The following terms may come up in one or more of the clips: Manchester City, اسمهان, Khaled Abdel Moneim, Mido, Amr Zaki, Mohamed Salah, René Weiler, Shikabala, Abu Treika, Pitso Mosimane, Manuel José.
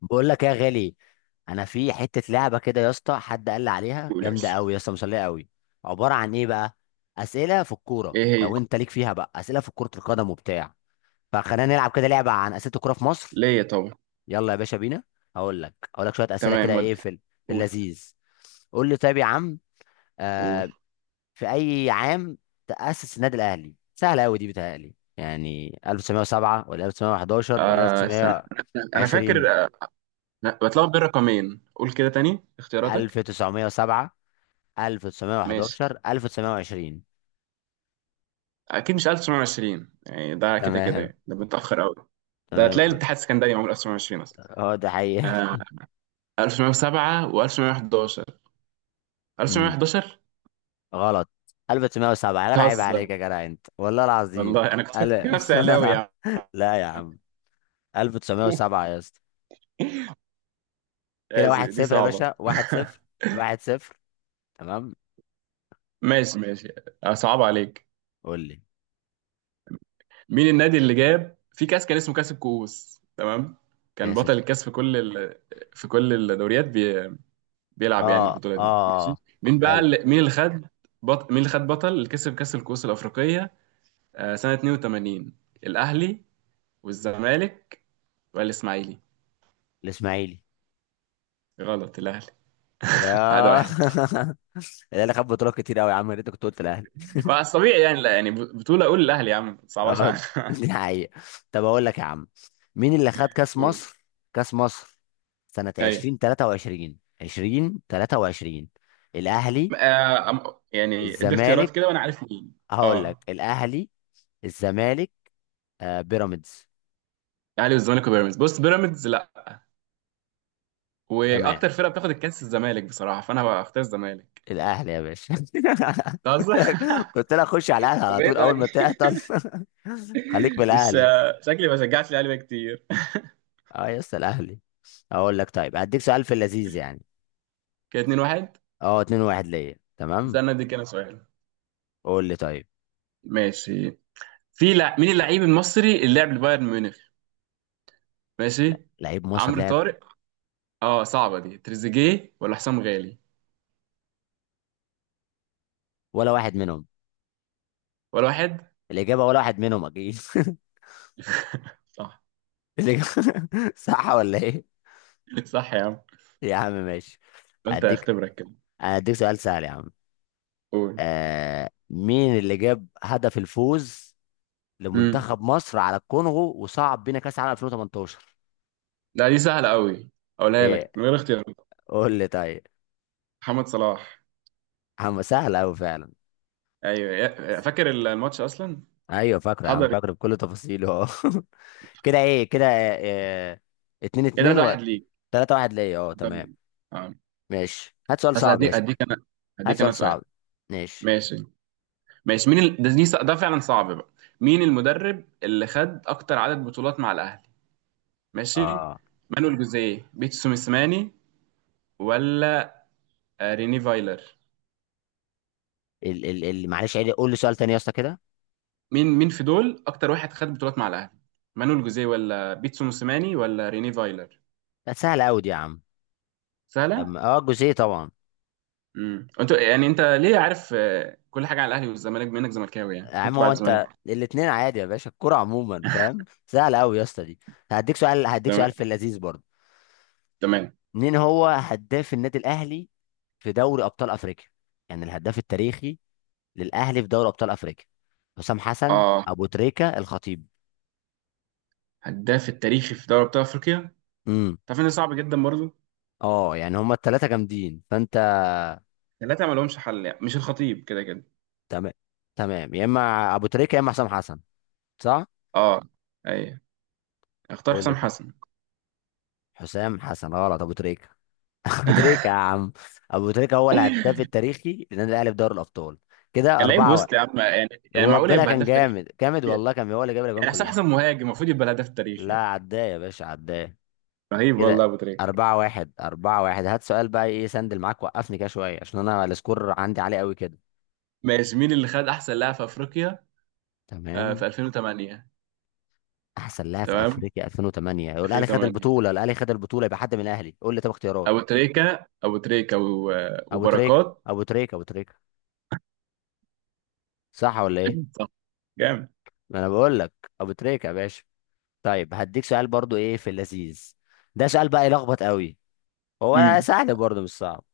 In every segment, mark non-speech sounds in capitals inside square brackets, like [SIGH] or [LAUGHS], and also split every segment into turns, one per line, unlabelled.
بقول لك إيه يا غالي؟ انا في حته لعبه كده يا اسطى، حد قال لي عليها
قول يا
جامده
باشا.
قوي يا اسطى، مسليه قوي. عباره عن ايه بقى؟ اسئله في الكوره،
ايه هي؟
لو انت ليك فيها بقى اسئله في كره القدم وبتاع، فخلينا نلعب كده لعبه عن اسئله الكوره في مصر.
ليا طبعا.
يلا يا باشا بينا. هقول لك شويه اسئله
تمام
كده.
ودي.
في
قول.
اللذيذ. قول لي طيب يا عم. آه،
قول.
في اي عام تاسس النادي الاهلي؟ سهله قوي دي، بتهيألي يعني 1907 ولا 1911 ولا
آه، استنى. انا
1920.
فاكر أنا بتلخبط بين رقمين. قول كده تاني اختياراتك.
1907،
ماشي.
1911، 1920.
اكيد مش 1920، يعني ده كده كده،
تمام.
يعني ده متاخر قوي. ده هتلاقي
تمام.
الاتحاد السكندري معمول 1920 اصلا.
هو ده حقيقة.
آه. 1907 و1911.
أمم،
1911.
[LAUGHS] غلط. 1907 يا جدع، عيب
تهزر؟
عليك يا جدع انت والله العظيم.
والله انا كنت فاكر
ألا
نفسي علاوي
[LAUGHS]
يعني.
لا يا عم،
[LAUGHS]
1907 يا اسطى. كده
آسف،
واحد
دي
صفر يا
صعبه.
باشا،
[LAUGHS]
واحد صفر، واحد صفر. تمام.
ماشي ماشي. صعب عليك.
قول لي.
مين النادي اللي جاب في كاس كان اسمه كاس الكؤوس؟ تمام. كان
كاسب.
بطل الكاس في كل الدوريات بي...
اه
بيلعب يعني البطوله
اه
دي. ماشي. مين بقى
حلو.
اللي... مين اللي خد مين اللي خد بطل اللي كسب كاس الكؤوس الافريقيه؟ آه، سنه 82. الاهلي والزمالك والاسماعيلي.
الاسماعيلي.
غلط، الاهلي. [LAUGHS] واحد
يا
واحد
[LAUGHS] الاهلي خد بطولات كتير قوي يا عم، يا ريتك كنت قلت الاهلي. [LAUGHS]
بس طبيعي يعني، لا يعني بطوله اقول الاهلي يا عم صعباش
اه [LAUGHS]
على-
دي حقيقة. طب اقول لك يا عم، مين اللي خد كاس
[LAUGHS] قول.
مصر كاس مصر سنة
ايوه.
2023، 2023. الاهلي.
يعني ادي اختيارات
الزمالك.
كده وانا عارف مين.
هقول لك
اه.
الاهلي، الزمالك، آه بيراميدز.
الاهلي والزمالك وبيراميدز، بص بيراميدز.
تمام،
واكتر فرقه بتاخد الكاس الزمالك بصراحه، فانا هختار الزمالك.
الاهلي يا باشا
أنت
[LAUGHS] قلت
قصدك؟
لك،
[LAUGHS]
قلت لك خش على الاهلي
طب
على
ايه
طول اول
طيب؟
ما
[LAUGHS]
تعطل. [LAUGHS] خليك
مش
بالاهلي.
شكلي ما شجعتش الاهلي بقى كتير.
اه يا اسطى الاهلي. اقول لك طيب، هديك سؤال في اللذيذ يعني.
كده 2-1.
اه، 2 1 ليا، تمام.
استنى اديك انا سؤال.
قول لي طيب.
ماشي. مين اللعيب المصري اللي لعب لبايرن ميونخ؟ ماشي.
لعيب مصر
عمرو
لعب.
طارق. اه، صعبه دي. تريزيجيه ولا حسام غالي
ولا واحد منهم.
ولا واحد؟
الإجابة ولا واحد منهم أكيد.
صح.
[LAUGHS] الإجابة [LAUGHS] صح ولا إيه؟
[LAUGHS] صح يا عم.
يا عم ماشي.
قلت
هديك
اختبرك كده.
هديك سؤال سهل يا عم.
قول.
مين اللي جاب هدف الفوز
امم.
لمنتخب مصر على الكونغو وصعد بينا كأس العالم 2018؟
لا دي سهله قوي، اقولها لك
إيه؟
من غير اختيارات.
قول لي طيب.
محمد صلاح.
عم سهل أوي فعلا.
ايوه، فاكر الماتش اصلا.
أيوه فاكره يا عم،
حضر.
فاكره بكل تفاصيله أه [LAUGHS] كده إيه كده، اتنين
ايه
اتنين
3
و
1 ليك.
تلاتة واحد ليا أه، تمام.
طيب. آه.
ماشي، هات سؤال
بس
صعب يا اسطى. هات
اديك انا
سؤال صعب.
سؤال.
ماشي.
ماشي ماشي. ده فعلا صعب بقى. مين المدرب اللي خد اكتر عدد بطولات مع الاهلي؟ ماشي.
اه،
مانويل جوزيه، بيتسو سوميسماني، ولا ريني فايلر؟
ال ال ال معلش عيد، قول لي سؤال تاني يا اسطى كده.
مين في دول اكتر واحد خد بطولات مع الاهلي؟ مانويل جوزيه ولا بيتسو سوميسماني ولا ريني فايلر؟
لا سهله قوي دي يا عم.
سهله.
اه الجزئيه طبعا.
انت، يعني ليه عارف كل حاجه على الاهلي والزمالك بما انك زملكاوي؟ يعني
يا عم
كنت
هو
بعرف
انت
الزمالك.
الاتنين عادي يا باشا، الكرة عموما فاهم. سهله قوي يا اسطى دي. هديك سؤال، هديك سؤال
تمام
في اللذيذ برضه.
تمام.
مين هو هداف النادي الاهلي في دوري ابطال افريقيا؟ يعني الهداف التاريخي للاهلي في دوري ابطال افريقيا؟ حسام حسن،
اه.
ابو تريكه، الخطيب.
هداف التاريخي في دوري ابطال افريقيا.
امم،
تعرف ان ده صعب جدا برضه.
اه يعني هما الثلاثه جامدين فانت.
ثلاثة ما لهمش حل يعني. مش الخطيب كده كده.
تمام. تمام، يا اما ابو تريكه يا اما حسام حسن. صح.
اه. ايوه. اختار
قول لي
حسام
تاني.
حسن.
حسام حسن غلط، ابو تريكه. [LAUGHS] ابو تريكه يا عم. ابو تريكه هو الهداف
[LAUGHS]
التاريخي للنادي الاهلي في دوري الابطال. كده
كان لعيب
اربعه واحد.
وسط يا عم، يعني معقول
وربنا
يبقى
كان
هداف تاريخي؟
جامد جامد والله، كان هو اللي جاب الاجوان
يعني حسام
كلها.
حسن مهاجم المفروض يبقى الهداف التاريخي
لا
يعني.
عداه يا باشا، عداه.
رهيب
كده
والله ابو تريكه.
أربعة واحد، أربعة واحد. هات سؤال بقى إيه سندل معاك، وقفني كده شوية عشان أنا السكور عندي عالي قوي كده.
ماشي. مين اللي خد احسن لاعب في افريقيا في
تمام.
2008؟
أحسن لاعب في
تمام.
أفريقيا 2008 يقول الأهلي خد
2008،
البطولة، الأهلي خد البطولة يبقى حد من الأهلي. قول لي طب اختيارات.
ابو تريكه، ابو تريكه،
أبو تريكة،
وبركات.
أبو تريكة، أبو تريكة. صح ولا إيه؟
[LAUGHS] صح. جامد.
ما أنا بقول لك، أبو تريكة يا باشا. طيب هديك سؤال برضو ايه في اللذيذ. ده سؤال بقى يلخبط قوي، هو
امم.
سهل برضو مش صعب.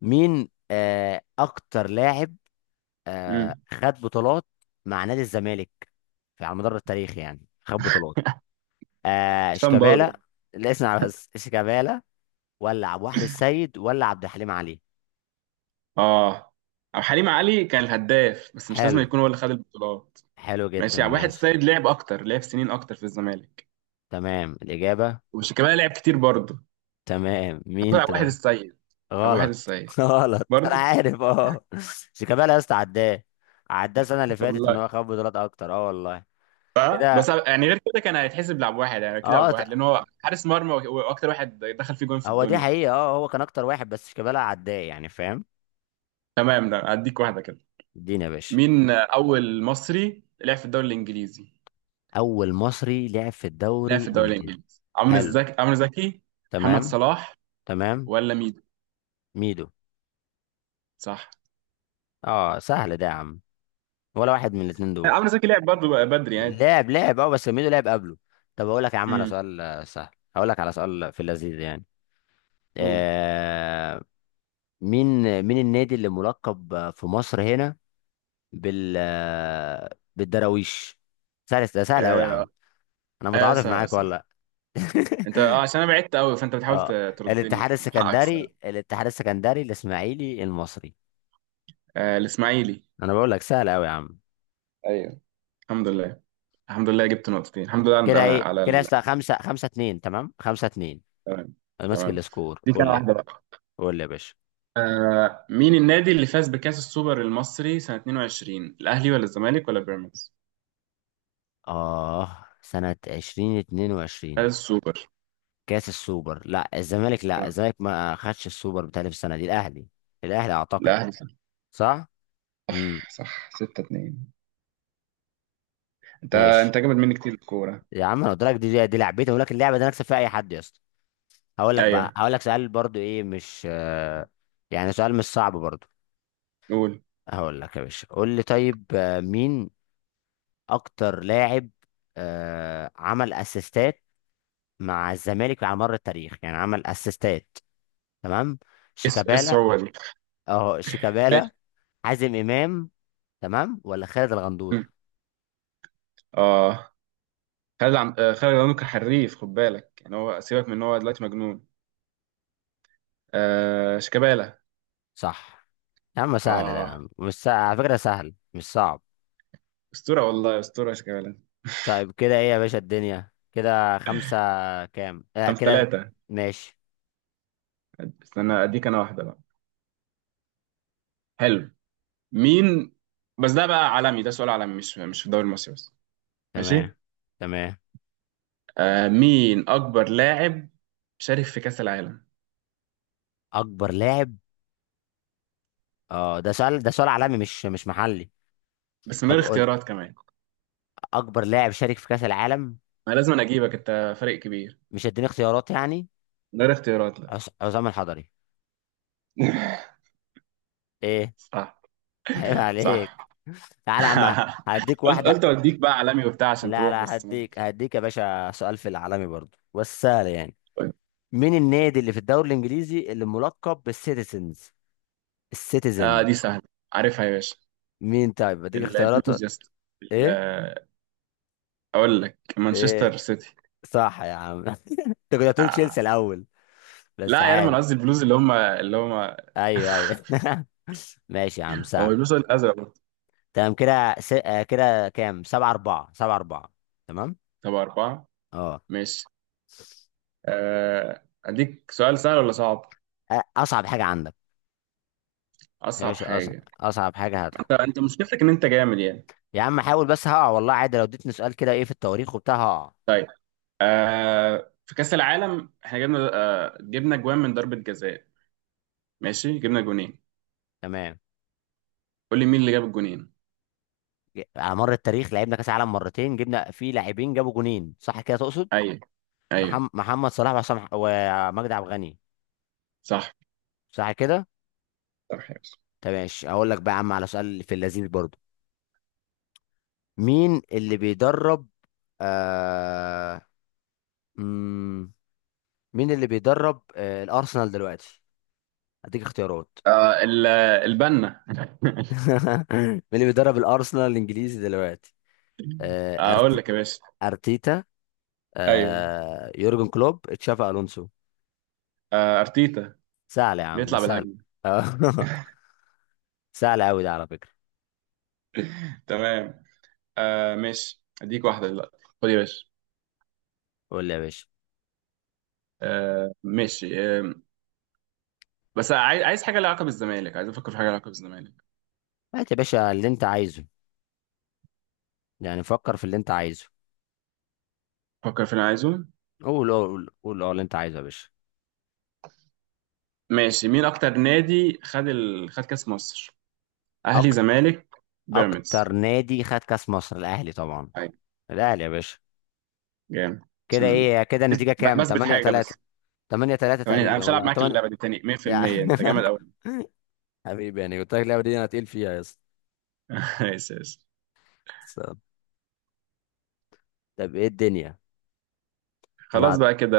مين اكتر لاعب
امم.
خد بطولات مع نادي الزمالك في على مدار التاريخ، يعني خد بطولات. آه
سان باولو.
شيكابالا، لا اسمع بس، شيكابالا ولا عبد الواحد السيد ولا عبد الحليم علي.
اه. او حليم علي كان الهداف، بس مش لازم
حلو.
يكون هو اللي خد البطولات.
حلو جدا،
ماشي، يعني واحد
ماشي.
السيد لعب اكتر، لعب سنين اكتر في الزمالك.
تمام الإجابة.
وشيكابالا لعب كتير برضه.
تمام، مين
هطلع واحد
طيب؟
السيد. او واحد
غلط
السيد
[LAUGHS] غلط، انا
برضه.
عارف اه. شيكابالا يا اسطى عداه، عداه السنه اللي فاتت ان
والله
هو خد بطولات اكتر اه والله.
صح،
كده.
بس يعني غير كده كان هيتحسب لعب واحد، يعني اكيد لعب
اه ت-
واحد لان هو حارس مرمى واكتر واحد دخل فيه جون في
هو دي
الدنيا.
حقيقه، اه هو كان اكتر واحد بس شيكابالا عداه، يعني فاهم.
تمام. ده هديك واحده كده.
اديني يا باشا.
مين اول مصري لعب في الدوري الانجليزي؟
اول مصري لعب في
لعب
الدوري
في الدوري
الانجليزي.
الانجليزي. عمرو
حلو،
زكي، عمرو زكي، محمد
تمام.
صلاح،
تمام.
ولا ميدو؟
ميدو.
صح.
اه سهل ده يا عم، ولا واحد من الاتنين دول.
عمرو زكي لعب برضه بدري عادي.
لعب، لعب اه، بس ميدو لعب قبله. طب اقول لك يا عم على
امم.
سؤال سهل. هقول لك على سؤال في اللذيذ يعني.
قول.
آه، مين، مين النادي اللي ملقب في مصر هنا بال، بالدراويش؟ سهل ده، سهل قوي يا
آه.
عم، انا
آه،
متعاطف
سهل
معاك
سهل.
والله.
انت، اه،
[LAUGHS]
عشان انا بعدت قوي فانت بتحاول
اه،
تردني
الاتحاد
حقك
السكندري،
الصراحه.
الاتحاد السكندري، الاسماعيلي، المصري.
آه، الاسماعيلي.
انا بقول لك سهل قوي يا عم.
ايوه. الحمد لله. الحمد لله جبت نقطتين. الحمد لله
كده
على
ايه
على
كده يا
ال...
اسطى؟ خمسة، خمسة اتنين، تمام خمسة اتنين.
تمام
انا ماسك
تمام.
السكور،
دي
قول
كان
لي.
واحده بقى.
قول لي يا باشا.
مين النادي اللي فاز بكاس السوبر المصري سنه 22؟ الاهلي ولا الزمالك ولا بيراميدز؟
اه، سنة عشرين، اتنين وعشرين.
فاز السوبر.
كاس السوبر، لا الزمالك، لا
نعم.
الزمالك ما خدش السوبر بتاعي في السنة دي، الاهلي. الاهلي اعتقد.
الاهلي صح.
صح. امم.
صح 6-2. انت
ماشي.
انت جامد مني كتير في الكوره.
يا عم انا قلت لك دي دي لعبتي، اقول لك اللعبه دي انا اكسب فيها اي حد يا اسطى. هقول لك بقى،
ايوه.
هقول لك سؤال برضو ايه مش يعني سؤال مش صعب برضو.
قول ايه؟
هقول لك يا باشا، قول لي طيب. مين اكتر لاعب عمل اسيستات مع الزمالك على مر التاريخ، يعني عمل اسيستات. تمام.
إيه
شيكابالا.
الصعوبه دي؟
اه شيكابالا،
ماشي.
حازم امام، تمام ولا خالد الغندور.
اه خالد عم... آه، خالد عبد المنعم كان حريف، خد بالك، يعني هو سيبك من ان هو دلوقتي مجنون. آه، شيكابالا.
صح. يا عم سهل ده يا
اه.
عم. مش سهل. على فكره سهل مش صعب.
اسطوره والله، اسطوره شيكابالا.
طيب كده ايه يا باشا الدنيا كده، خمسة كام؟
خمسة
كده.
ثلاثة
ماشي.
استنى اديك انا واحده بقى. حلو. مين؟ بس ده بقى عالمي، ده سؤال عالمي، مش في الدوري المصري بس.
تمام.
ماشي.
تمام.
مين اكبر لاعب شارك في كاس العالم؟
اكبر لاعب. اه ده سؤال، ده سؤال عالمي مش مش محلي.
بس من غير
طب قول.
اختيارات كمان.
اكبر لاعب شارك في كأس العالم.
انا لازم أنا اجيبك، انت فريق كبير.
مش هديني اختيارات يعني.
من غير اختيارات، لا.
عصام الحضري.
[LAUGHS]
ايه؟
صح.
[LAUGHS] عيب عليك.
صح.
تعالى يا عم.
[LAUGHS]
هديك
قلت
واحدة.
اوديك بقى عالمي وبتاع عشان
لا
تروح
لا،
بس ما.
هديك، هديك يا باشا سؤال في العالمي برضو بس سهل يعني. مين النادي اللي في الدوري الانجليزي اللي ملقب بالسيتيزنز،
آه،
السيتيزن؟
دي سهله، عارفها يا باشا.
مين طيب؟ اديك اختيارات.
البلوز يا اسطى.
ايه؟
ال- اقول لك
ايه؟
مانشستر سيتي.
صح يا عم [LAUGHS] انت كنت هتقول تشيلسي
آه.
الاول، بس
لا يعني انا
عادي.
قصدي البلوز، اللي هم
ايوه ايوه [LAUGHS] ماشي يا عم
هو
سهل.
البلوز الازرق برضه.
تمام. كده س... آه، كده كام؟ سبعة أربعة، سبعة أربعة. تمام.
طب اربعه.
اه.
ماشي. اديك سؤال سهل ولا صعب؟
أصعب حاجة عندك يا
اصعب
باشا. أصعب،
حاجه.
أصعب حاجة هاتها.
انت مشكلتك ان انت جامد يعني.
يا عم حاول بس هقع والله، عادي لو اديتني سؤال كده إيه في التواريخ وبتاع هقع.
طيب. في كاس العالم احنا جبنا جوان من ضربه جزاء. ماشي، جبنا جونين.
تمام.
قول لي مين اللي جاب الجونين؟
على مر التاريخ لعبنا كأس عالم مرتين، جبنا فيه لاعبين جابوا جونين، صح كده تقصد؟
ايوه. ايوه.
محمد صلاح ومجدي عبد الغني.
صح.
صح كده.
صح يا باشا.
طب ماشي، هقول لك بقى يا عم على سؤال في اللذيذ برضو. مين اللي بيدرب آه... مم... مين اللي بيدرب الارسنال دلوقتي؟ هديك اختيارات.
آه، ال- البنا.
[LAUGHS] مين اللي بيدرب الارسنال الانجليزي دلوقتي؟
[LAUGHS]
آه...
اقول
أرتي...
لك يا باشا.
ارتيتا،
ايوه.
يورجن كلوب، تشافي الونسو.
ارتيتا.
سهل يا عم ده
بيطلع
سهل.
بالهجمه.
آه، [LAUGHS] سهل قوي ده على فكره.
[LAUGHS] تمام. آه ماشي، اديك واحده دلوقتي، خد يا باشا.
قول لي يا باشا.
آه ماشي آه. بس عايز حاجه لها علاقه بالزمالك، عايز افكر في حاجه لها علاقه بالزمالك.
هات يا باشا اللي انت عايزه، يعني فكر في اللي انت عايزه.
فكر في اللي عايزه.
قول قول قول قول اللي انت عايزه يا باشا.
ماشي. مين اكتر نادي خد كاس مصر؟ اهلي، زمالك، بيراميدز؟
اكتر نادي خد كاس مصر الاهلي طبعا،
طيب.
الاهلي يا باشا.
جامد.
كده
عشان
ايه كده
بس-
النتيجه؟ كام
بثبت
8
حاجه
3.
بس.
8 3
كمان، انا
تقريبا
مش هلعب
ولا
معاك
8.
اللعبه دي تاني. 100%
يعني
انت جامد قوي.
[LAUGHS] حبيبي يعني قلت لك اللعبه دي انا تقيل فيها يا اسطى.
[LAUGHS] ماشي ماشي.
بس- طب ايه الدنيا؟ انا،
خلاص بقى كده.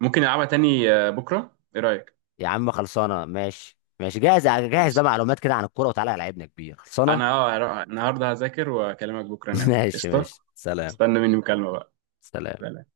ممكن نلعبها تاني بكره، ايه رايك؟
يا عم خلصانه، ماشي ماشي، جاهز جاهز
ماشي.
بقى معلومات كده عن الكوره، وتعالى لعبنا كبير، خلصانه.
انا هروح النهارده هذاكر واكلمك بكره
[LAUGHS]
نعمل
ماشي
قشطه.
ماشي سلام.
استنى مني مكالمه بقى.
سلام.
سلام.